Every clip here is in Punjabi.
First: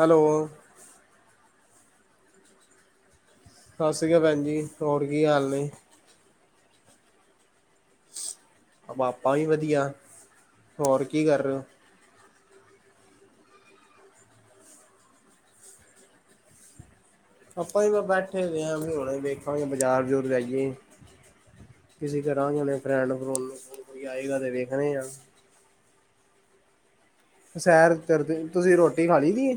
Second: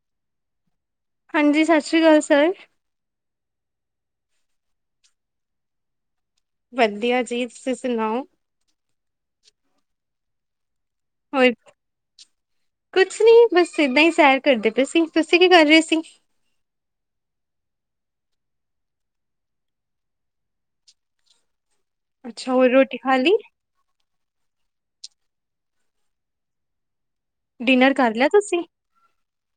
ਹਲੋਅ। ਹਾਂਜੀ ਸ਼ਾਸ਼ਰੀਕਾਲ ਸਰ। ਸਾਸਰਰੀਆਕਾਲ ਭੈਣ ਜੀ ਹੋਰ ਕੀ ਹਾਲ ਨੇ। ਵਧੀਆ ਜੀ ਤੁਸੀਂ ਸੁਣਾਓ। ਆਪਾਂ ਵੀ ਵਧੀਆ ਹੋਰ ਕੀ ਕਰ ਹੋਰ ਰਏ ਓਂ। ਕੁਛ ਨੀ ਬਸ ਏਦਾਂ ਈ ਸੈਰ ਕਰਦੇ ਪਏ ਸੀ ਤੁਸੀਂ ਕੀ ਕਰ ਰਹੇ ਸੀ। ਆਪਾਂ ਵੀ ਬੈਠੇ ਹੋ ਹਾਂ ਹੁਣ ਵੇਖ ਬਾਜ਼ਾਰ ਬਜੂਰ ਜਾਈਏ ਤੁਸੀਂ ਅੱਛਾ ਹੋਰ ਕਰਾਂਗੇਣੇ ਰੋਟੀ ਫਰੈਂਡ ਖਾ ਫਰੂ ਲਈ ਕੋਈ ਆਏਗਾ ਤੇ ਵੇਖਣੇ ਆ। ਡਿਨਰ ਸੈਰ ਕਰ ਕਰਦੇ ਤੁਸੀਂ ਰੋਟੀ ਖਾ ਲਈ ਦੀ ਏ।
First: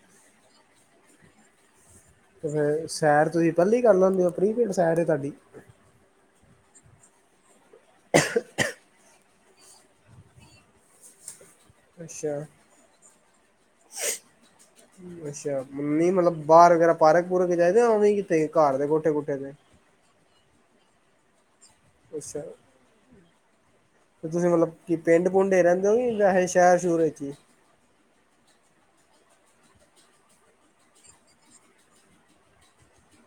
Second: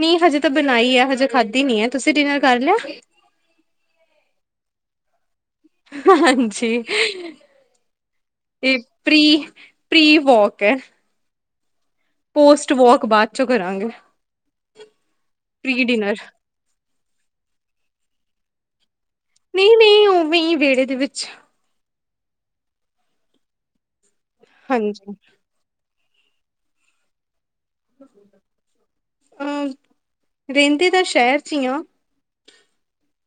ਨੀ ਹਜੇ ਤਾਂ ਬਣਾਈ ਐ ਹਜੇ ਖਾਧੀ ਨੀ ਐ। ਤੇ ਫਿਰ ਸੈਰ ਤੁਸੀਂ ਪਹਿਲੀ ਕਰ ਲੈਂਦੇ ਹੋ ਪ੍ਰੀਪੇਡ ਸੈਰ ਏ ਤੁਹਾਡੀ। ਹੰ-ਹੰ ਹਾਂਜੀ। ਇਹ ਪ੍ਰੀ-ਪ੍ਰੀ ਵੌਕ ਐ। ਬਾਅਦ ਚੋਂ ਕਰਾਂਗੇ ਅੱਛਾ-ਅੱਛਾ ਪ੍ਰੀ ਨਹੀਂ ਡਿਨਰ ਮਤਲਬ ਬਾਹਰ ਵਗੈਰਾ ਪਾਰਕ ਪੂਰਕ ਚ ਆਯਦੇ ਜਾਂ ਉਹਵੇਂ ਕਿਤੇ ਘਰ ਦੇ ਕੋੋਠੇ ਕੁਠੇ ਤੇ ਨਹੀਂ ਨਹੀਂ ਉਵੇਂ ਈ ਵਿਹੜੇ ਦੇ ਵਿੱਚ। ਅੱਛਾ ਤੁਸੀਂ ਮਤਲਬ ਕੀ ਹਾਂਜੀ ਪਿੰਡ ਪੂਂਡ ਰਹਿੰਦ ਉਵੀ ਵਹੇ ਸੀ ਸ਼ਹਿਰ ਸੂਰ ਵਿੱਚ ਹੀ ਹੂੰ ਰਹਿੰਦੀ ਤਾਂ ਸ਼ਹਿਰ 'ਚ ਹੀ ਆ।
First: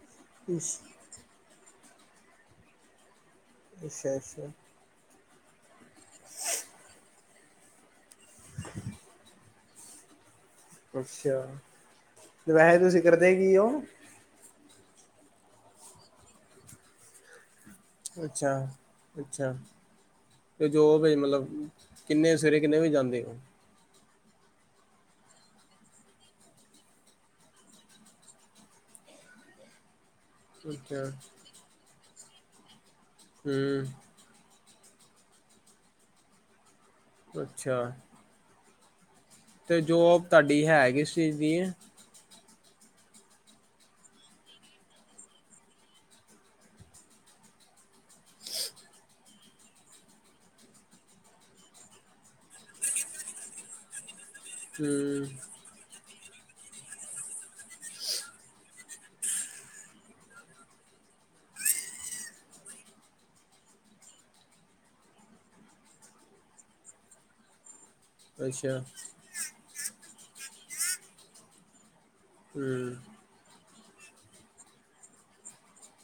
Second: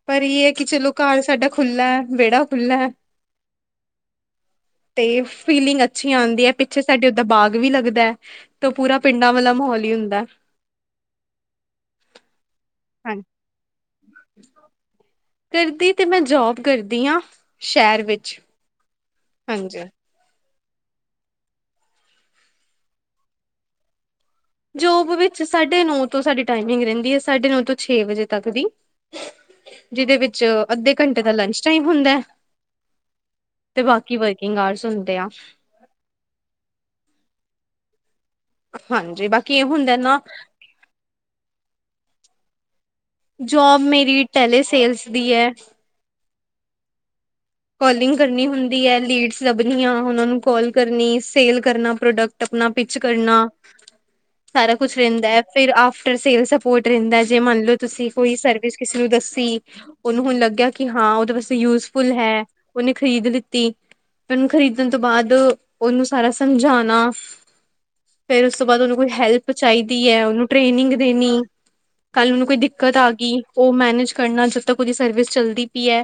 ਪਰ ਇਹ ਹੈ ਹੀ ਕਿ ਚਲੋ ਘਰ ਸਾਡਾ ਖੁੱਲ੍ਹਾ ਹੈ ਵਿਹੜਾ ਖੁੱਲ੍ਹਾ ਹੈ। ਅੱਛਾ-ਅੱਛਾ ਤੇ ਫੀਲਿੰਗ ਅੱਛੀ ਆਂਦੀ ਹੈ ਪਿੱਛੇ ਸਾਡੇ ਓਦਾਂ ਬਾਗ ਵੀ ਲੱਗਦਾ। ਤੋਂ ਪੂਰਾ ਪਿੰਡਾਂ ਵਾਲਾ ਮਾਹੌਲ ਹੀ ਹੁੰਦਾ। ਅੱਛਾ ਤੇ ਵੈਹੇ ਤੁਸੀਂ ਹਾਂ ਕਰਦੇ ਕੀ ਹੋ। ਕਰਦੀ ਤੇ ਮੈਂ ਜੋਬ ਕਰਦੀ ਆਂ ਸ਼ਹਿਰ ਵਿੱਚ ਅੱਛਾ-ਅੱਛਾ ਹਾਂਜੀ। ਤੇ ਜੋ ਵੇ ਮਤਲਬ ਕਿੰਨੇ ਸਵੇਰੇ ਕਿੰਨੇ ਵੀ ਜਾਂਦੇ ਹੋ। ਜੋਬ ਵਿੱਚ ਸਾਢੇ ਨੌ ਤੋਂ ਸਾਡੀ ਟਾਈਮਿੰਗ ਰਹਿੰਦੀ ਹੈ ਸਾਢੇ ਨੌ ਤੋਂ ਛੇ ਵਜੇ ਤੱਕ ਦੀ। ਜਿਹਦੇ ਵਿੱਚ 'ਚ ਅੱਧੇ ਅੱਛਾ ਘੰਟੇ ਦਾ ਲੰਚ ਟਾਈਮ ਹੁੰਦਾ ਹੈ ਤੇ ਹਮ ਬਾਕੀ ਵ [inaudible] ਅੱਛਾ ਹਾਂਜੀ ਬਾਕੀ ਇਹ ਤੇ ਹੁੰਦਾ ਜੋ ਨਾ ਤੁਹਾਡੀ ਹੈਗੀ ਇਸ ਚੀਜ਼ ਦੀ ਏ। ਜੋਬ ਮੇਰੀ ਟੈਲੇ ਸੇਲਸ ਦੀ ਹੈ। ਕੋਲਿੰਗ ਕਰਨੀ ਹੁੰਦੀ ਹੈ ਲੀਡਸ ਲੱਭਣੀਆਂ ਉਹਨਾਂ ਨੂੰ ਕਾਲ ਕਰਨੀ ਸੇਲ ਕਰਨਾ ਪ੍ਰੋਡਕਟ ਟਪਣਾ ਪਿਚ ਕਰਨਾ ਸਾਰਾ ਕੁਛ ਹਮ ਰਹਿੰਦਾ। ਫਿਰ ਆਫਟਰ ਸੇਲ ਸਪੋਰਟ ਰਹਿੰਦਾ ਜੇ ਮੰਨ ਲਓ ਤੁਸੀਂ ਕੋਈ ਸਰਵਿਸ ਕਿਸੇ ਨੂੰ ਦੱਸੀ। ਓਨੂੰ ਹੁਣ ਲੱਗਿਆ ਕਿ ਹਾਂ ਓਹਦੇ ਵਾਸਤੇ ਯੂਜਫੁਲ ਹੈ ਓਹਨੇ ਖਰੀਦ ਲਿਤੀ। ਉਹਨੂੰ ਖਰੀਦਣ ਤੋਂ ਬਾਅਦ ਉਹਨੂੰ ਸਾਰਾ ਸਮਝਾਣਾ। ਫਿਰ ਉਸ ਤੋਂ ਬਾਅਦ ਅੱਛਾ ਉਹਨੂੰ ਕੋਈ ਹੈਲਪ ਚਾਹੀਦੀ ਹੈ ਉਹਨੂੰ ਟ੍ਰੇਨਿੰਗ ਦੇਣੀ। ਕੱਲ ਉਹਨੂੰ ਕੋਈ ਹਮ ਦਿੱਕਤ ਆ ਗਈ ਉਹ ਮੈਨੇਜ ਕਰਨਾ ਜਦ ਤੱਕ ਉਹਦੀ ਸਰਵਿਸ ਚਲਦੀ ਪਈ ਹੈ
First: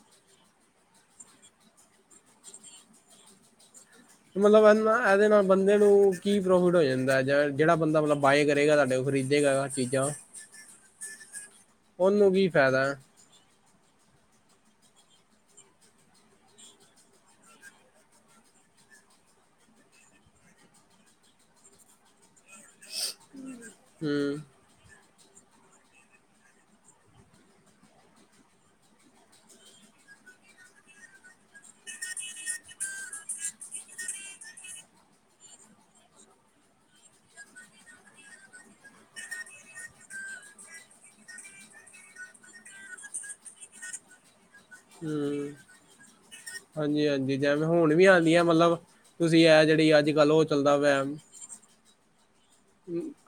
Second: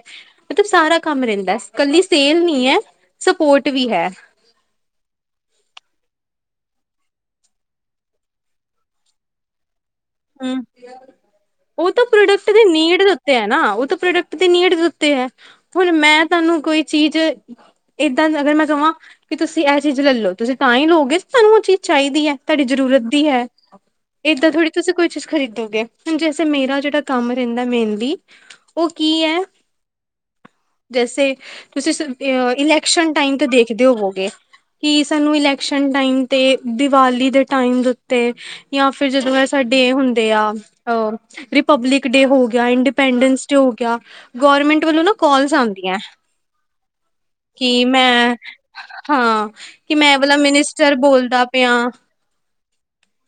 ਮਤਲਬ ਸਾਰਾ ਕੰਮ ਰਹਿੰਦਾ ਇਕੱਲੀ ਸੇਲ ਨੀ ਹੈ ਸਪੋਰਟ ਵੀ ਹੈ। ਮਤਲਬ ਨਾ ਇਹਦੇ ਨਾਲ ਬੰਦੇ ਨੂੰ ਕੀ ਪ੍ਰੋਫਿਟ ਹੋ ਜਾਂਦਾ ਜਾ ਜਿਹੜਾ ਬੰਦਾ ਮਤਲਬ ਬਾਏ ਕਰੇਗਾ ਤੁਡੇ ਉਹ ਖਰੀਦੇਗਾ ਚੀਜ਼ਾਂ ਹਮ ਉਹ ਤਾਂ ਉਹਨੂੰ ਕੀ ਪ੍ਰੋਡਕਟ ਦੀ ਫਾਇਦਾ ਨੀਡ ਹੈ ਨਾ ਉਹ ਤਾਂ ਪ੍ਰੋਡਕਟ ਦੀ ਨੀਡ ਉੱਤੇ ਹੈ ਹੁਣ ਮੈਂ ਤੁਹਾਨੂੰ ਕੋਈ ਚੀਜ਼ ਇਦਾ ਅਗਰ ਮੈਂ ਕਵਾ ਕਿ ਤੁਸੀਂ ਇਹ ਚੀਜ਼ ਲੈਲੋ ਤੁਸੀਂ ਤਾਂ ਹੀ ਲਓਗੇ ਤੁ ਸਾਨੂੰ ਉਹ ਚੀਜ਼ ਚਾਹੀਦੀ ਹੈ ਤੁਹਾਡੀ ਜ਼ਰੂਰਤ ਦੀ ਹੈ। ਹਮ ਏਦਾਂ ਥੋੜੀ ਤੁਸੀਂ ਕੋਈ ਚੀਜ਼ ਖਰੀਦੋਗੇ ਹੁਣ ਜੈਸੇ ਮੇਰਾ ਜਿਹੜਾ ਕੰਮ ਰਹਿੰਦਾ ਮੇਨਲੀ ਉਹ ਕੀ ਹੈ। ਜੈਸੇ ਤੁਸੀਂ ਇਲੈਕਸ਼ਨ ਟਾਈਮ ਤੇ ਦੇਖਦੇ ਹੋਵੋਗੇ ਕਿ ਸਾਨੂੰ ਇਲੈਕਸ਼ਨ ਟਾਈਮ 'ਤੇ ਦੀਵਾਲੀ ਦੇ ਟਾਈਮ ਦੇ ਉੱਤੇ ਜਾਂ ਫਿਰ ਜਦੋਂ ਸਾਡੇ ਹੁੰਦੇ ਆ ਅ ਰਿਪਬਲਿਕ ਡੇ ਹੋ ਗਿਆ ਇੰਡੀਪੈਂਡੈਂਸ ਡੇ ਹੋ ਗਿਆ ਗਵਰਮੈਂਟ ਵੱਲੋਂ ਨਾ ਕੋਲਸ ਹਮ ਆਨ ਦੀਆ ਹਾਂਜੀ ਹਾਂਜੀ ਜਿਵੇਂ ਕਿ ਹੁਣ ਵੀ ਮੈਂ ਆਉਂਦੀਆਂ ਮਤਲਬ ਤੁਸੀਂ ਹਾਂ ਇਹ ਕਿ ਜਿਹੜੀ ਅੱਜ ਮੈਂ ਕੱਲ੍ਹ ਵਾਲਾ ਉਹ ਚੱਲਦਾ ਮਿਨਿਸਟਰ ਬੋਲਦਾ ਪਿਆ ਹਮ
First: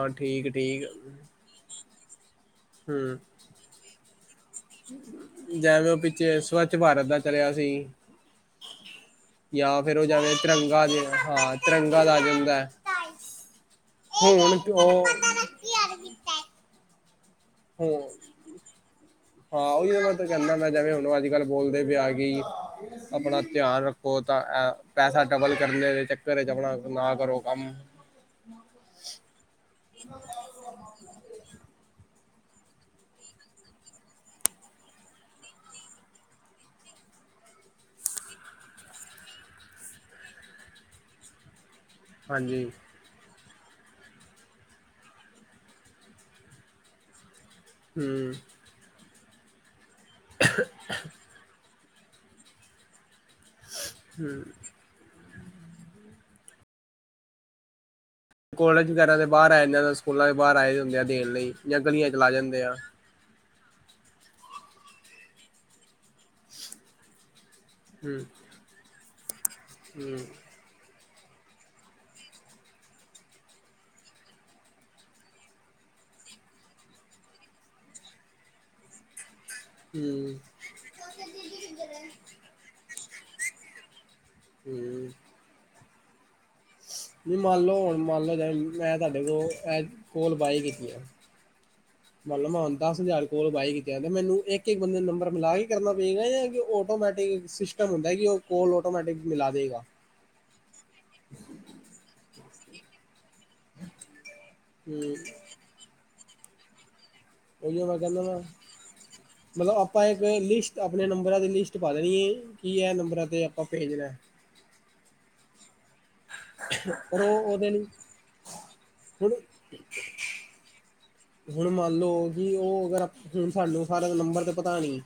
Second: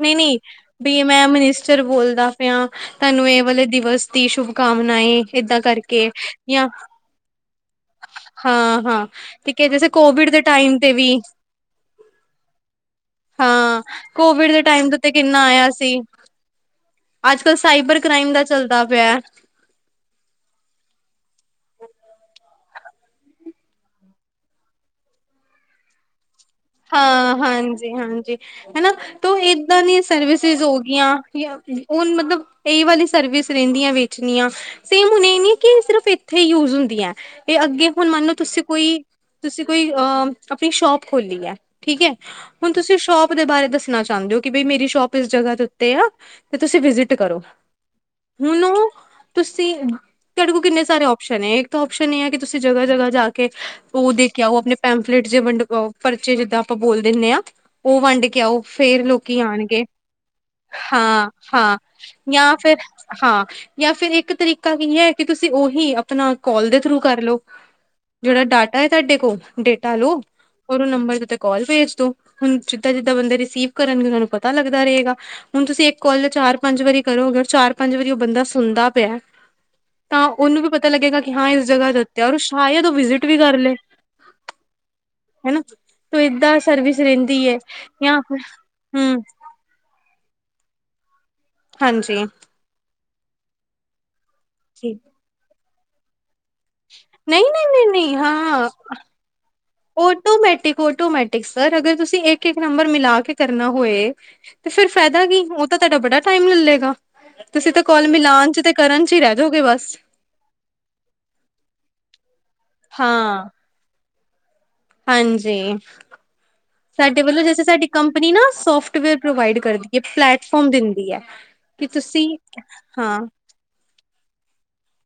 ਨਹੀਂ ਨਹੀਂ ਵੀ ਮੈਂ ਮਨਿਸਟਰ ਬੋਲਦਾ ਪਿਆ ਹਮ ਤੁਹਾਨੂੰ ਇਹ ਵਾਲੇ ਦਿਵਸ ਦੀ ਸ਼ੁਭ ਕਾਮਨਾਏ ਏਦਾਂ ਕਰਕੇ ਜਾਂ ਤਰਿਆ ਸੀ। ਹਾਂ ਹਾਂ ਠੀਕ ਹੈ ਜਾਂ ਜੈਸੇ ਫਿਰ ਉਹ ਕੋਵਿਡ ਜਾਵੇ ਦੇ ਟਾਈਮ ਤਿਰੰਗਾ ਤੇ ਦੇ ਵੀ ਹਾਂ ਤਿਰੰਗਾ ਦਾ ਜਾਂਦਾ ਹੈ। ਹਾਂ ਕੋਵਿਡ ਹੁਣ ਦੇ ਟਾਈਮ ਤੋਂ ਉਹ ਤੇ ਕਿੰਨਾ ਆਇਆ ਸੀ ਅੱਜ ਕੱਲ ਸਾਈਬਰ ਹੁਣ ਕ੍ਰਾਈਮ ਦਾ ਚੱਲਦਾ ਪਿਆ ਹਾਂ ਉਹੀ ਤਾਂ ਮੈਂ ਤਾਂ ਕਹਿੰਦਾ ਮੈਂ ਜਿਵੇਂ ਹੁਣ ਅੱਜ ਕੱਲ੍ਹ ਬੋਲਦੇ ਵੀ ਆ ਗਈ। ਆਪਣਾ ਧਿਆਨ ਰੱਖੋ ਤਾਂ ਪੈਸਾ ਡਬਲ ਕਰਨ ਦੇ ਚੱਕਰ ਚ ਆਪਣਾ ਨਾ ਹਾਂ ਕਰੋ ਕੰਮ ਹਾਂਜੀ ਹਾਂਜੀ ਹਨਾ ਤੋ ਇਦਾ ਦੀ ਸਰਵਿਸਿਸ ਹੋ ਗਿਆ ਹੁਣ ਮਤਲਬ ਇਹ ਵਾਲੀ ਸਰਵਿਸ ਰਹਿੰਦੀ ਆ ਵੇਚਣੀ ਆ ਸੇਮ ਹੁਣ ਇਹ ਨੀ ਕਿ ਸਿਰਫ਼ ਇੱਥੇ ਯੂਜ ਹੁੰਦੀ ਹੈ ਤੇ ਅੱਗੇ ਹੁਣ ਮੰਨੋ ਤੁਸੀਂ ਕੋਈ ਤੁਸੀਂ ਕੋਈ ਅਹ ਆਪਣੀ ਸ਼ੋਪ ਖੋਲੀ ਹੈ ਠੀਕ ਹੈ ਹਾਂਜੀ ਹੁਣ ਤੁਸੀਂ ਸ਼ੋਪ ਦੇ ਬਾਰੇ ਦੱਸਣਾ ਚਾਹੁੰਦੇ ਹੋ ਕਿ ਬੀ ਮੇਰੀ ਸ਼ੋਪ ਇਸ ਜਗ੍ਹਾ ਦੇ ਉੱਤੇ ਆ ਤੇ ਤੁਸੀਂ ਵਿਜਿਟ ਕਰੋ ਹਮ ਹੁ ਤੁਸੀਂ ਤੁਹਾਡੇ ਕੋਲ ਕਿੰਨੇ ਸਾਰੇ ਆਪਓਪਸ਼ਨ ਨੇ ਇੱਕ ਤਾਂ ਓਪਸ਼ਨ ਇਹ ਹੈ ਕਿ ਤੁਸੀਂ ਜਗ੍ਹਾ ਜਗ੍ਹਾ ਜਾ ਉਹ ਹਮ ਦੇਖਿਆ ਉਹ ਆਪਣੇ ਪੈਫਲੇਟ ਜੇ ਵੰਡ ਪਰਚੇ ਜਿੱਦਾਂ ਆਪਾਂ ਬੋਲ ਦਿੰਦੇ ਹਾਂ ਉਹ ਵੰਡ ਕੇ ਕਿ ਉਹ ਕਾਲਜ ਫੇਰ ਵਗੈਰਾ ਦੇ ਲੋਕੀ ਬਾਹਰ ਆ ਆਉਣਗੇ ਜਾਂਦੇ ਸਕੂਲਾਂ ਦੇ ਬਾਹਰ ਆਏ ਹੁੰਦੇ ਆ ਹਾਂ ਦੇਣ ਲਈ ਹਾਂ ਜਾਂ ਗਲੀਆਂ ਚਲਾ ਯਾ ਜਾਂਦੇ ਆ ਫਿਰ ਹਾਂ ਜਾਂ ਫੇਰ ਇੱਕ ਤਰੀਕਾ ਕੀ ਹੈ ਕਿ ਤੁਸੀਂ ਉਹੀ ਆਪਣਾ ਕਾਲ ਦੇ ਥਰੂ ਕਰਲੋ ਹੂੰ ਜਿਹੜਾ ਡਾਟਾ ਹੈ ਤੁਹਾਡੇ ਕੋਲ ਡੇਟਾ ਹੂੰ ਲਓ ਔਰ ਉਹ ਨੰਬਰ ਉੱਤੇ ਕਾਲ ਭੇਜ ਦੋ ਹੁਣ ਜਿੱਦਾਂ ਜਿੱਦਾਂ ਬੰਦੇ ਰਿਸੀਵ ਕਰਨਗੇ ਉਹਨਾਂ ਨੂੰ ਪਤਾ ਲੱਗਦਾ ਰਹੇਗਾ ਹੁਣ ਤੁਸੀਂ ਇੱਕ ਕਲ ਚਾਰ ਪੰਜ ਵਾਰੀ ਕਰੋ ਅਗਰ ਚਾਰ ਪੰਜ ਵਾਰੀ ਉਹ ਬੰਦਾ ਸੁਣਦਾ ਪਿਆ ਤਾਂ ਹੂੰ ਉਹਨੂੰ ਵੀ ਪਤਾ ਲੱਗੇਗਾ ਕਿ ਹਾਂ ਇਸ ਜਗ੍ਹਾ ਉਤੇਆ ਓਰ ਸ਼ਾਇਦ ਉਹ ਵਿਜਿਟ ਵੀ ਕਰ ਲਏ ਹਮ ਹਨਾ ਤੂੰ ਏਦਾਂ ਸਰਵਿਸ ਨਹੀਂ ਰਹਿੰਦੀ ਹੈ ਮੰਨ ਲਓ ਹੁਣ ਜਾਂ ਮੰਨ ਲੋ ਫਿਰ ਮੈਂ ਹਮ ਤੁਹਾਡੇ ਕੋਲ ਕੋਲ ਬਾਈ ਕੀਤੀ ਆ ਹਾਂਜੀ। ਮੰਨਲਓ ਮੈਂ ਹੁਣ ਦਸ ਹਜ਼ਾਰ ਕੋਲ ਬਾਏ ਕੀਤਾ ਤੇ ਮੈਨੂੰ ਇੱਕ ਇੱਕ ਬੰਦੇ ਨੂੰ ਨੰਬਰ ਮਿਲਾ ਕੇ ਕਰਨਾ ਪਏਗਾ ਆਟੋਮੈਟਿਕ ਸਿਸਟਮ ਹੁੰਦਾ ਹੈ ਨਹੀਂ-ਨਹੀਂ-ਨਹੀਂ-ਨਹੀਂ ਕਿ ਉਹ ਕੋਲ ਆਟੋਮੈਟਿਕ ਮਿਲਾ ਦੇਵੇਗਾ ਓਟੋਮੈਟਿਕ ਓਟੋਮੈਟਿਕ ਸਰ ਅਗਰ ਤੁਸੀਂ ਇੱਕ ਇੱਕ ਨੰਬਰ ਮਿਲਾ ਕੇ ਕਰਨਾ ਹੋਏ ਤੇ ਫੇਰ ਹੂੰ ਫਾਇਦਾ ਕੀ ਉਹ ਤਾਂ ਤੁਹਾਡਾ ਬੜਾ ਟਾਈਮ ਲੱਲੇਗਾ ਉਹੀ ਉ ਮੈ ਕਹਿਣਾ ਵਾ [unintelligible] ਮਤਲਬ ਆਪਾਂ ਇੱਕ ਲਿਸਟ ਆਪਣੇ ਨੰਬਰਾਂ ਦੀ ਲਿਸਟ ਪਾ ਦੇਣੀ ਹੈ ਕੀ ਇਹ ਨੰਬਰਾਂ ਹਾਂ ਤੇ [unintelligible] ਹਾਂਜੀ। ਪਰ ਸਾਡੇ ਵੱਲੋਂ ਉਹ ਜੈਸੇ ਉਹਦੇ ਲਈ ਸਾਡੀ ਕੰਪਨੀ ਨਾ ਸੋਫਟਵੇਅਰ ਹੁਣ ਪ੍ਰੋਵਾਈਡ ਕਰਦੀ ਹੈ ਪਲੈਟਫੋਮ ਦਿੰਦੀ ਹੈ। ਹੁਣ ਕਿ ਮੰਨ ਤੁਸੀਂ ਲਓ ਕਿ ਉਹ ਅਗਰ ਹਾਂ ਹੁਣ ਸਾਨੂੰ ਸਾਰਾ ਨੰਬਰ ਤੇ ਪਤਾ ਨਹੀ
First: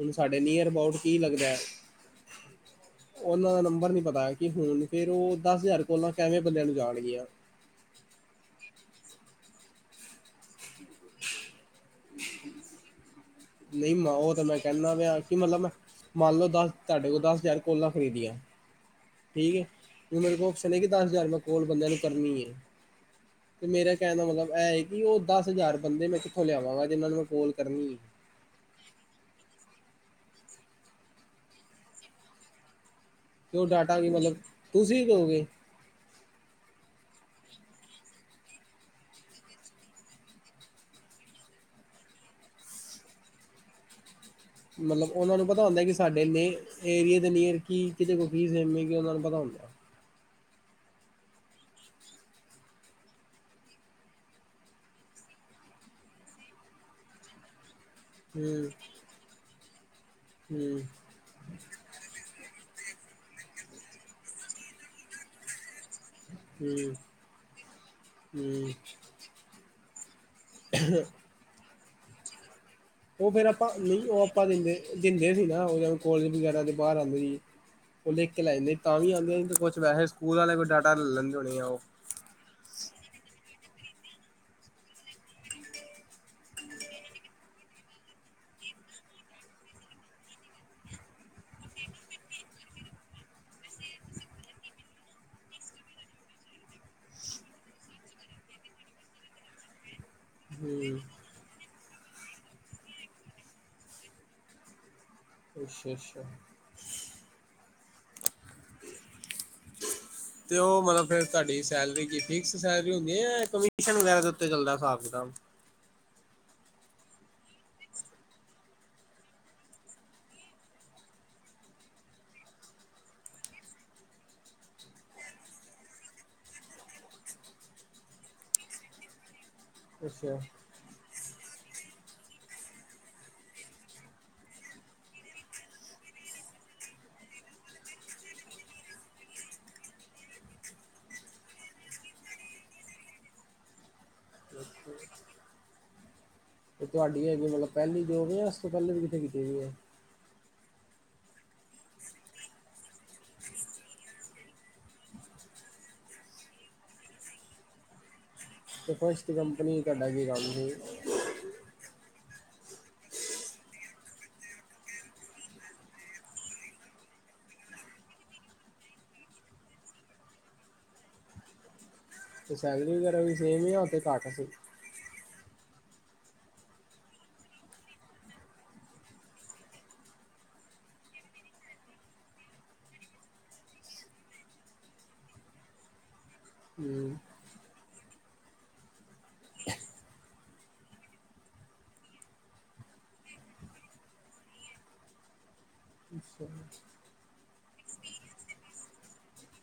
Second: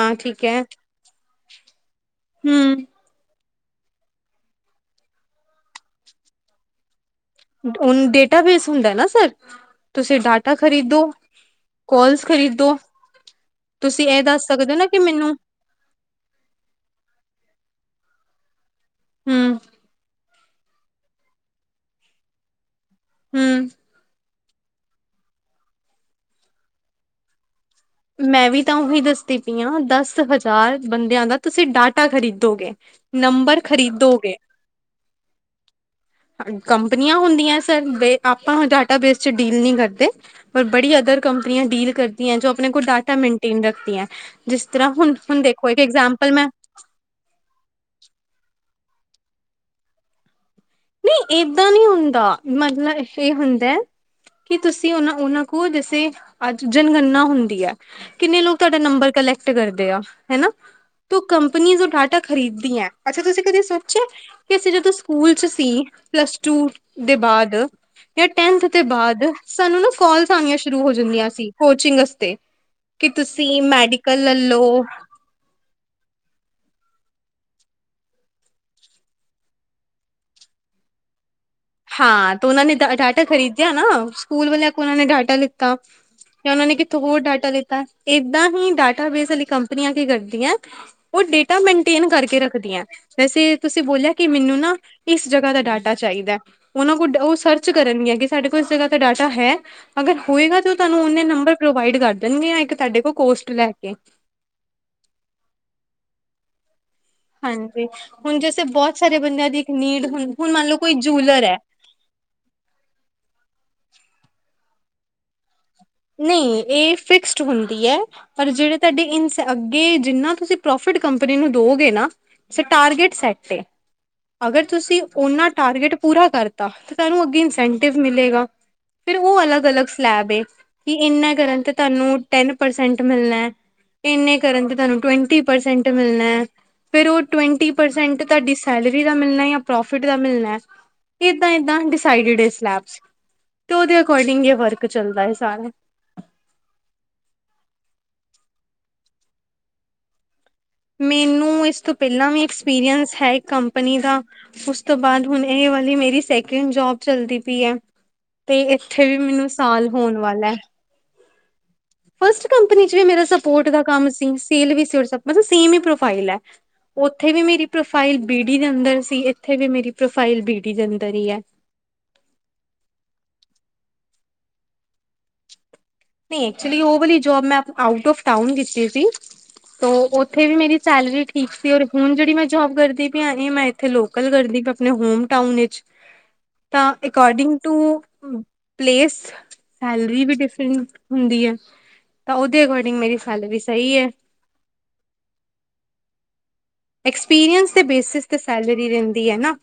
ਹੁਣ ਸਾਡੇ ਠੀਕ ਹੈ ਨੀਅਰ ਅਬਾਊਟ ਕੀ ਲੱਗਦਾ ਹੈ। ਹਮ ਉਹਨਾਂ ਦਾ ਨੰਬਰ ਨੀ ਪਤਾ ਕਿ ਹੁਣ ਫੇਰ ਉਹ ਦਸ ਹਜ਼ਾਰ ਕੋਲ ਕਿਵੇਂ ਬੰਦਿਆਂ ਨੂੰ ਜਾਣਗੀਆਂ ਡੇਟਾ ਬੇਸ ਹੁੰਦਾ ਨਾ ਸਰ ਤੁਸੀਂ ਡਾਟਾ ਖਰੀਦੋ ਕੋਲਸ ਖਰੀਦੋ। ਨਹੀਂ ਤੁਸੀਂ ਮਾ ਇਹ ਉਹ ਤੇ ਦੱਸ ਮੈਂ ਸਕਦੇ ਹੋ ਨਾ ਕੈਂਦਾ ਵੀ ਮੈਨੂੰ ਕਿ ਮਤਲ ਮੈਂ ਮੰਨ ਲਓ ਦਸ ਤੁਹਾਡੇ ਕੋਲ ਦਸ ਹਜ਼ਾਰ ਕੋਲਾ ਖਰੀਦੀਆਂ ਠੀਕ ਹਮ ਹੈ ਵੀ ਮੇਰੇ ਕੋਲ ਕ ਕਿ ਦਸ ਹਜ਼ਾਰ ਰੁਪਇਆ ਕੋਲ ਬੰਦਿਆਂ ਨੂੰ ਕਰਨੀ ਹੈ ਤੇ ਹਮ ਮੇਰਾ ਕਹਿਣ ਦਾ ਮਤਲਬ ਇਹ ਵੀ ਉਹ ਦਸ ਹਜ਼ਾਰ ਬੰਦੇ ਮੈਂ ਕਿੱਥੋਂ ਲਿਆਵਾਂਗਾ ਜਿਨਾਂ ਨੂੰ ਮੈਂ ਕੋਲ ਕਰਨੀ ਮੈਂ ਵੀ ਤਾਂ ਉਹੀ ਦੱਸਦੀ ਪਈ ਹਾਂ ਦਸ ਹਜ਼ਾਰ ਬੰਦਿਆਂ ਦਾ ਤੁਸੀਂ ਡਾਟਾ ਖਰੀਦੋਗੇ ਤੇ ਨੰਬਰ ਉਹ ਡਾਟਾ ਕੀ ਖਰੀਦੋਗੇ ਮਤਲਬ ਤੁਸੀਂ ਦੋਗੇ ਕੰਪਨੀਆਂ ਹੁੰਦੀਆਂ ਸਰ ਆਪਾਂ ਡਾਟਾ ਬੇਸ ਚ ਡੀਲ ਨਹੀਂ ਕਰਦੇ ਪਰ ਬੜੀ ਅਦਰ ਕੰਪਨੀਆਂ ਡੀਲ ਕਰਦੀਆਂ ਜੋ ਆਪਣੇ ਕੋਲ ਡਾਟਾ ਮੇਨਟੇਨ ਰੱਖਦੀਆਂ ਜਿਸ ਤਰ੍ਹਾਂ ਮਤਲਬ ਹੁਣ ਉਹਨਾਂ ਹੁਣ ਨੂੰ ਪਤਾ ਦੇਖੋ ਇੱਕ ਹੁੰਦਾ ਕਿ ਸਾਡੇ ਇਗਜਾਮਪਲ ਨੇ ਮੈਂ ਏਰੀਏ ਦੇ ਨੀਅਰ ਕੀ ਕਿਤੇ ਕੋਲ ਕੀ ਸੇਮ ਹੈਗੇ ਉਹਨਾਂ ਨੂੰ ਪਤਾ ਹੁੰਦਾ ਨਹੀਂ ਏਦਾਂ ਨਹੀਂ ਹੁੰਦਾ ਮਤਲਬ ਇਹ ਹੁੰਦਾ ਕੀ ਤੁਸੀਂ ਉਹਨਾ ਉਹਨਾਂ ਕੋਲ ਜਸੇ ਅੱਜ ਜਨਗਣਨਾ ਹੁੰਦੀ ਹੈ ਕਿੰਨੇ ਲੋਕ ਹੂੰ, ਤੁਹਾਡਾ ਨੰਬਰ ਕਲੈਕਟ ਕਰਦੇ ਆ ਹਨਾ ਹੂੰ, ਤ ਕੰਪਨੀ ਡਾਟਾ ਖਰੀਦਦੀ ਹੈ ਅੱਛਾ ਤੁਸੀਂ ਕਦੇ ਸੋਚਿਆ ਕਿ ਅਸੀਂ ਜਦੋਂ ਸਕੂਲ ਚ ਸੀ ਪਲੱਸ ਟੂ ਹੂੰ, ਦੇ ਬਾਅਦ ਜਾਂ ਟੈਂਥ ਹੂੰ। ਦੇ ਬਾਅਦ ਸਾਨੂੰ ਨਾ ਕੋਲ ਆਣੀਆ ਆਂ ਸ਼ੁਰੂ ਹੋ ਜਾਂਦੀਆਂ ਸੀ ਕੋਚਿੰਗ ਵਤੇ ਉਹ ਫੇਰ ਆਪਾਂ ਨਹੀਂ ਉਹ ਆਪਾਂ ਦਿੰਦੇ ਦਿੰਦੇ ਸੀ ਨਾ ਉਹ ਜ ਕੋਲਜ ਵਗੈਰਾ ਦੇ ਬਾਹਰ ਆਂਦੇ ਸੀ। ਉਹ ਲਿਖ ਕੇ ਲੈ ਜਾਂਦੇ ਤਾਂ ਵੀ ਆਂਦੇ ਕੁਛ ਵੈਸੇ ਸਕੂਲ ਵਾਲੇ ਕੋਈ ਡਾਟਾ ਲੈ ਲੈਂਦੇ ਹੋਣੇ ਆ ਉਹ ਹਾਂ ਤੇ ਉਹਨਾਂ ਨੇ ਡਾਟਾ ਖਰੀਦਿਆ ਨਾ ਸਕੂਲ ਵਾਲਿਆਂ ਕੇ ਉਹ ਨੇ ਡਾਟਾ ਲਿੱਤਾ ਜਾਂ ਉਹਨਾ ਨੇ ਕਿੱਥੇ ਹੋਰ ਡਾਟਾ ਲਿੱਤਾ ਏਦਾਂ ਹੀ ਡਾਟਾ ਬੇਸ ਕੰਪਨੀਆਂ ਕੀ ਕਰਦੀਆਂ ਉਹ ਡੇਟਾ ਮੇਨਟੇਨ ਕਰਕੇ ਰੱਖਦੀਆਂ। ਵੈਸੇ ਤੁਸੀਂ ਬੋਲਿਆ ਕਿ ਮੈਨੂੰ ਨਾ ਇਸ ਜਗ੍ਹਾ ਦਾ ਡਾਟਾ ਚਾਹੀਦਾ ਉਹਨਾਂ ਕੋਲ ਉਹ ਸਰਚ ਕਰਨਗ ਕਿ ਸਾਡੇ ਕੋਲ ਜਗ੍ਹਾ ਦਾ ਡਾਟਾ ਹੈ। ਅਗਰ ਹੋਏਗਾ ਤੇ ਉਹ ਹੂੰ, ਤੁਹਾਨੂੰ ਨੰਬਰ ਪ੍ਰੋਵਾਈਡ ਕਰ ਦੇਣਗੇ ਇੱਕ ਤੁਹਾਡੇ ਕੋਲ ਕੋਸਟ ਲੈ ਕੇ ਅੱਛਾ ਅੱਛਾ। ਹਾਂਜੀ ਹੁਣ ਜੈਸੇ ਬੋਤ ਸਾਰੇ ਬੰਦਿਆਂ ਦੀ ਇੱਕ ਨੀਡ ਹੁਣ ਹੁਣ ਤੇ ਮੰਨ ਲਓ ਉਹ ਕੋਈ ਮਤਲਬ ਫੇਿਰ ਜੂਲਰ ਹੈ ਤੁਹਾਡੀ ਸੈਲਰੀ ਕੀਤੀ। ਫਿਕਸ ਸੈਲਰੀ ਹੁੰਦੀ ਹੈ ਕਮਿਮਸ਼ਨ ਵਗੈਰਾ ਦੇ ਉੱਤੇ ਚੱਲਦਾ ਹਿਸਾਬ ਕਿਤਾਬ ਨਹੀਂ ਇਹ ਫਿਕਸਡ ਹੁੰਦੀ ਹੈ। ਪਰ ਜਿਹੜੇ ਤੁਹਾਡੇ ਇ ਅੱਗੇ ਜਿੰਨਾ ਤੁਸੀਂ ਪ੍ਰੋਫਿਟ ਕੰਪਨੀ ਨੂੰ ਦੋਗੇ ਨਾ ਸ ਟਾਰਗੇਟ ਸੈਟ ਹੈ। ਅਗਰ ਤੁਸੀਂ ਓਨਾ ਟਾਰਗੇਟ ਪੂਰਾ ਕਰਤਾ ਤੁਹਾਨੂੰ ਅਗੇ ਇਨਸੈਂਟਿਵ ਮਿਲੇਗਾ ਫਿਰ ਉਹ ਅਲੱਗ ਅਲੱਗ ਸਲੈਬ ਅੱਛਾ ਕਿ ਇਨਾਂ ਕਰਨ ਤੇ ਤੁਹਾਨੂੰ ਟੈਨ ਪਰਸੈਂਟ ਮਿਲਣਾ ਹੈ। ਇੰਨੇ ਕਰਨ ਤੇ ਤੁਹਾਨੂੰ ਟਵੰਟੀ ਪਰਸੈਂਟ ਮਿਲਣਾ ਹੈ। ਫੇਰ ਉਹ ਟਵੰਟੀ ਪਰਸੈਂਟ ਤੁਹਾਡੀ ਸੈਲਰੀ ਦਾ ਮਿਲਣਾ ਜਾਂ ਪ੍ਰੋਫਿਟ ਦਾ ਮਿਲਣਾ ਏਦਾਂ ਏਦਾਂ ਡਿਸਾਈਡਿਡ ਏ ਸਲੈਬ ਤੇ ਓਦੇ ਅਕੋਡਿੰਗ ਵਰਕ ਚੱਲਦਾ ਹੈ। ਸਾਰਾ ਤੇ ਤੁਹਾਡੀ ਹੈਗੀ ਮਤਲਬ ਪੈਲੀ ਜੋ ਇਸ ਤੋਂ ਪੈਲੇ ਵੀ ਕਿੱਥੇ ਕੀਤੀ ਹੈ। ਮੈਨੂੰ ਇਸ ਤੋਂ ਪੈਲਾਂ ਵੀ ਐਕਸਪੀਰੀਅੰਸ ਹੈ ਕੰਪਨੀ ਦਾ ਉਸ ਤੋਂ ਬਾਅਦ ਹੁਣ ਇਹ ਵਾਲੀ ਮੇਰੀ ਸੈਕਿੰਡ ਜੋਬ ਚਲਦੀ ਪਈ ਹੈ। ਤੇ ਇੱਥੇ ਵੀ ਫਸਟ ਮੈਨੂੰ ਕੰਪਨੀ ਸਾਲ ਤੁਹਾਡਾ ਹੋਣ ਕੀ ਵਾਲਾ ਕੰਮ ਹੈ। ਸੀ ਫਸਟ ਕੰਪਨੀ ਚ ਵੀ ਮੇਰਾ ਸਪੋਟ ਦਾ ਕਮ ਸੀ ਸੇਲ ਵੀ ਸੀ ਆਰ ਸਭ ਮਤਲਬ ਸੇਮ ਹੀ ਪ੍ਰੋਫਾਈਲ ਹੈ। ਉੱਥੇ ਵੀ ਮੇਰੀ ਪ੍ਰੋਫਾਈਲ ਬੀ ਡੀ ਦੇ ਅੰਦਰ ਸੀ ਇੱਥੇ ਵੀ ਮੇਰੀ ਪ੍ਰੋਫਾਈਲ ਬੀ ਡੀ ਜ ਅੰਦਰ ਹੀ ਹੈ। ਤੇ ਸੈਲਰੀ ਵਗੈਰਾ ਵੀ ਸੇਮ ਈ ਆ ਉੱਥੇ ਘੱਟ ਸੀ। ਨੀ ਐਕਚਲੀ ਉਹ ਵਾਲੀ ਜੋਬ ਮੈਂ ਆਟ ਔਫ ਟਾਊਨ ਕੀਤੀ ਸੀ। ਤੇ ਉੱਥੇ ਵੀ ਮੇਰੀ ਸੈਲਰੀ ਠੀਕ ਸੀ ਔਰ ਹੁਣ ਜਿਹੜੀ ਮੈਂ ਜੋਬ ਕਰਦੀ ਪਈ ਆ ਇਹ ਮੈਂ, ਅਤੇ ਲੋਕਲ ਕਰਦੀ ਆਪਣੇ ਹੋਮ ਟਾਊਨ ਵਿੱਚ, ਤਾਂ ਹੂੰ ਅਕੋਡਿੰਗ ਟੂ ਪਲੇਸ, ਸੈਲਰੀ ਵੀ ਡਿਫਰੈਂਟ ਹੁੰਦੀ ਹੈ, ਤਾਂ ਉਹਦੇ ਅਕੋਡਿੰਗ ਮੇਰੀ ਸੈਲਰੀ ਸਹੀ ਹੈ। ਅੱਛਾ ਐਕਸਪੀਰਅੰਸ ਦੇ ਬੇਸਿਸ ਤੇ ਸੈਲਰੀ ਰਹਿੰਦੀ ਹੈ ਨਾ।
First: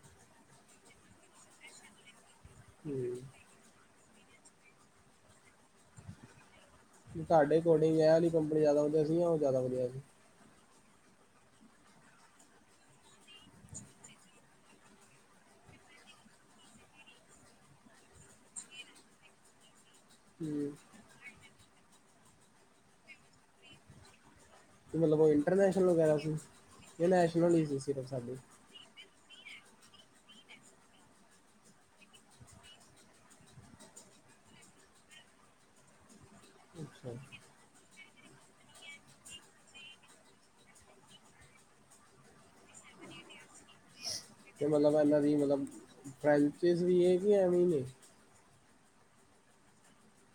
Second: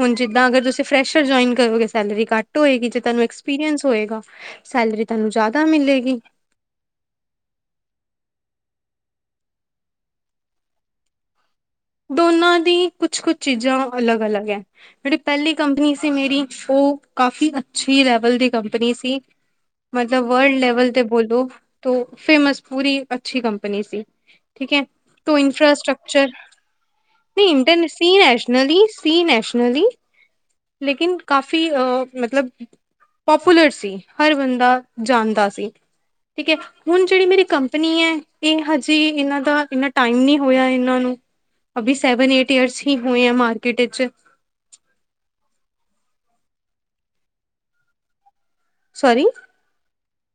ਹੁਣ ਜਿੱਦਾਂ ਅਗਰ ਤੁਸੀਂ ਫਰੈਸ਼ਰ ਜੁਇਨ ਕਰੋਗੇ ਸੈਲਰੀ ਘੱਟ ਹੋਏਗੀ ਜੇ ਹੂੰ ਤੁਹਾਨੂੰ ਐਕਸਪੀਰੀਅੰਸ ਹੋਏਗਾ, ਸੈਲਰੀ ਤੁਹਾਨੂੰ ਜ਼ਿਆਦਾ ਮਿਲੇਗੀ ਤੁਹਾਡੇ ਅਕੋਡਿੰਗ ਇਹ ਵਾਲੀ ਕੰਪਨੀ ਜ਼ਿਆਦਾ ਵਧੀਆ ਸੀ ਜਾਂ ਉਹ ਜ਼ਿਆਦਾ ਵਧੀਆ ਸੀ। ਦੋਨਾਂ ਦੀ ਕੁਛ ਕੁਛ ਚੀਜ਼ਾਂ ਅਲੱਗ ਅਲੱਗ ਆ। ਜਿਹੜੀ ਪਹਿਲੀ ਕੰਪਨੀ ਸੀ ਮੇਰੀ ਉਹ ਕਾਫ਼ੀ ਅੱਛੀ ਲੈਵਲ ਦੀ ਕੰਪਨੀ ਸੀ। ਮਤਲਬ ਵਰਲਡ ਹੂੰ ਲੈਵਲ ਤੇ ਬੋਲੋ ਤੋਂ ਫੇਮਸ ਪੂਰੀ ਅੱਛੀ ਕੰਪਨੀ ਸੀ। ਠੀਕ ਹੈ, ਤੇ ਮਤਲਬ ਉਹ ਕੋ ਇੰਟਰਨੈਸ਼ਨਲ ਵਗੈਰਾ ਇਨਫਰਾਸਟਰਕਚਰ ਸੀ ਜਾਂ ਨਹੀਂ ਨੈਸ਼ਨਲ ਹੀ ਇੰਟਰ ਸਿਰਫ ਸੀ ਸਾਡੀ ਨੈਸ਼ਨਲੀ ਸੀ ਨੈਸ਼ਨਲੀ ਲੇਕਿਨ ਕਾਫ਼ੀ ਅ ਮਤਲਬ ਪਾਪੂਲਰ ਸੀ ਹਰ ਬੰਦਾ ਜਾਣਦਾ ਸੀ। ਠੀਕ ਹੈ ਹੁਣ ਅੱਛਾ ਜਿਹੜੀ ਮੇਰੀ ਕੰਪਨੀ ਹੈ ਇਹ ਹਜੇ ਇਹਨਾਂ ਦਾ ਇੰਨਾ ਟਾਈਮ ਨਹੀਂ ਹੋਇਆ ਇਹਨਾਂ ਨੂੰ ਅਭੀ ਸੈਵਨ ਏਟ ਈਅਰਸ ਹੀ ਹੋਏ ਆ ਮਾਰਕੀਟ ਚ ਮਤਲਬ ਇਹਨਾਂ ਦੀ ਮਤਲਬ [unintelligible] ਵੀ ਇਹਨਾਂ ਦੀ ਏ, ਸੋਰੀ,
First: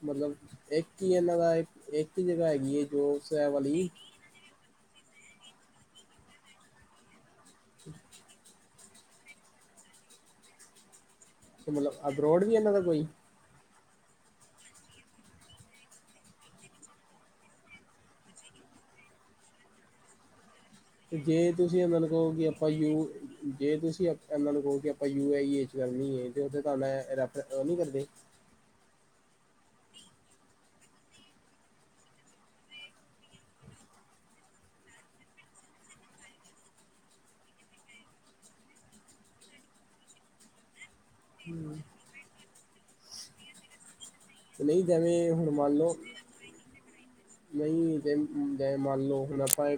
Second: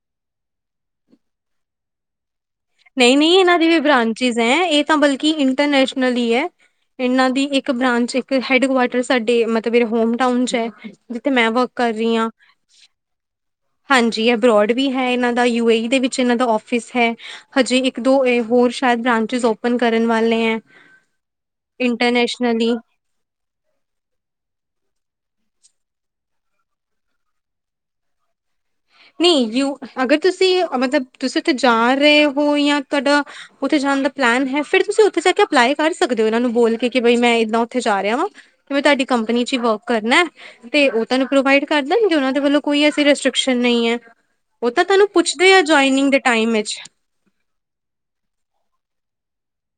ਮਤਲਬ ਇੱਕ ਹੀ ਇਹਨਾਂ ਦਾ ਇੱਕ ਹੀ ਜਗ੍ਹਾ ਹੈਗੀ ਏ। ਨਹੀਂ-ਨਹੀਂ, ਇਹਨਾਂ ਦੀ ਵੀ ਬਰਾਂਚ ਚੀਜ਼ ਹੈ ਇਹ ਤਾਂ ਬਲਕਿ ਇੰਟਰਨੈਸ਼ਨਲ ਹੀ ਹੈ ਇਹਨਾਂ ਦੀ ਇੱਕ ਬ੍ਰਾਂਚ ਇੱਕ ਹੈਡਕੁ ਸਾਡੇ ਮਤਲਬ ਹੋਮ ਟਾਊਨ ਚ ਆ ਜਿਥੇ ਮੈਂ ਵਰਕ ਤੇ ਕਰ ਮਤਲਬ ਰਹੀ ਹਾਂ। ਅਬਰੋਡ ਇਹਨਾਂ ਦਾ ਕੋਈ, ਹਾਂਜੀ ਅਬਰੋਡ ਵੀ ਹੈ ਇਹਨਾਂ ਦਾ ਯੂ ਏ ਈ ਦੇ ਵਿੱਚ ਇਹਨਾਂ ਦਾ ਔਫਿਸ ਹੈ। ਹਜੇ ਇੱਕ ਦੋ ਹੋਰ ਸ਼ਾਇਦ ਬ੍ਰਾਂਚਿਸ ਓਪਨ ਕਰਨ ਵਾਲੇ ਐ। ਜੇ ਤੁਸੀਂ ਇਹਨਾਂ ਨੂੰ ਕਹੋਗੇ ਕਿ ਆਪਾਂ ਯੂ ਜੇ ਤੁਸੀਂ ਇਹਨਾਂ ਨੂੰ ਕਹੋ ਕਿ ਆਪਾਂ ਯੂ ਆਈ ਏ ਚ ਕਰਨੀ ਏ ਤੇ ਉੱਥੇ ਤੁਹਾਡਾ ਰੱਖ ਨੀ ਕਰਦੇ, ਨਹੀ ਯ ਅਗਰ ਤੁਸੀਂ ਮਤਲਬ ਤੁਸੀਂ ਉੱਥੇ ਜਾ ਰਹੇ ਹੋ ਜਾਂ ਤੁਹਾਡਾ, ਉੱਥੇ ਜਾਣ ਦਾ ਪਲੈਨ ਹੈ, ਫਿਰ ਤੁਸੀ ਉੱਥੇ ਜਾ ਕੇ ਅਪਲਾਈ ਕਰ ਸਕਦੇ ਹੋ ਇਹਨਾਂ ਨੂੰ ਬੋਲ ਕੇ ਬਈ ਮੈਂ ਇਦਾਂ ਉੱਥੇ ਜਾ ਰਿਹਾ ਵਾਂ। ਮੈਂ ਤੁਹਾਡੀ ਕੰਪਨੀ ਚ ਹੀ ਵਰਕ ਕਰਨਾ। ਤੇ ਉਹ ਤੁਨੂੰ ਪ੍ਰੋਵਾਡ ਕਰ ਦੇਣ ਗੇ ਉਹਨਾਂ ਦੇ ਵਲੋਂ ਕੋਈ ਐਸੀ ਰਸਟ੍ਰਰਿਕਸ਼ਨ ਨੲੀ ਆ। ਤੇ ਉਹ ਨਹੀਂ ਤਾਂ ਤੁਹਾਨੂੰ ਜਿਵੇਂ ਹੁਣ ਪੁੱਛਦੇ ਆ ਮੰਨ ਲਓ ਜੁਆਇਨਿੰਗ ਦੇ ਟਾਈਮ ਵਿੱਚ, ਨਹੀਂ ਜੈ ਜੈ ਮੰਨ ਲੋ ਹੋ ਨਾ ਪਾਏ,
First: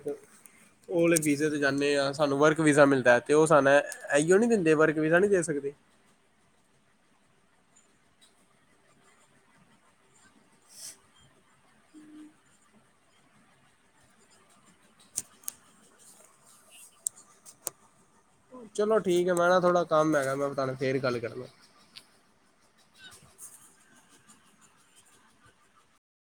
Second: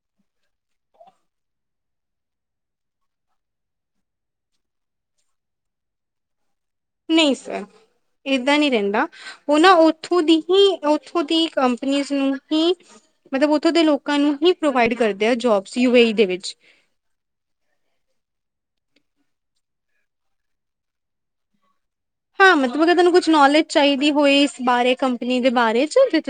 ਉਹ ਆਲੇ ਵੀਜ਼ੇ ਤੇ ਜਾਂਦੇ ਆ ਸਾਨੂੰ ਵਰਕ ਵੀਜ਼ਾ ਮਿਲਦਾ ਹੈ, ਤੇ ਉਹ ਸਾਨ ਇਹੀਓ ਨੀ ਦਿੰਦੇ ਵਰਕ ਵੀਜ਼ਾ ਨਹੀ ਦੇ ਸਕਦੇ, ਨਹੀਂ, ਏਦਾਂ ਨਹੀ ਰਹਿੰਦਾ, ਉਹ ਨਾ ਓਥੋਂ ਦੀ ਹੀ ਓਥੋਂ ਦੀ ਕੰਪਨੀ ਸੀ ਹੀ, ਮਤਲਬ ਉਥੋਂ ਦੇ ਲੋਕਾਂ ਨੂੰ ਹੀ ਪ੍ਰੋਵਾਡ ਕਰਦੇ ਆ ਜੋਬਸ ਯੂ ਈ ਦੇ ਵਿਚ, ਚਲੋ ਠੀਕ ਹੈ, ਮੈਂ ਨਾ ਥੋੜਾ ਕੰਮ ਹੈਗਾ ਮੈਂ ਤੁਹਾਡੇ ਫੇਰ ਗੱਲ ਕਰ ਲ ਹਾ ਮਤਲਬ ਕਿ ਤੁਹਾਨੂੰ ਕੁਛ ਨੌਲੇਜ ਚਾਹੀਦੀ ਹੋਈ ਇਸ ਬਾਰੇ ਕੰਪਨੀ ਦੇ ਬਾਰੇ ਚ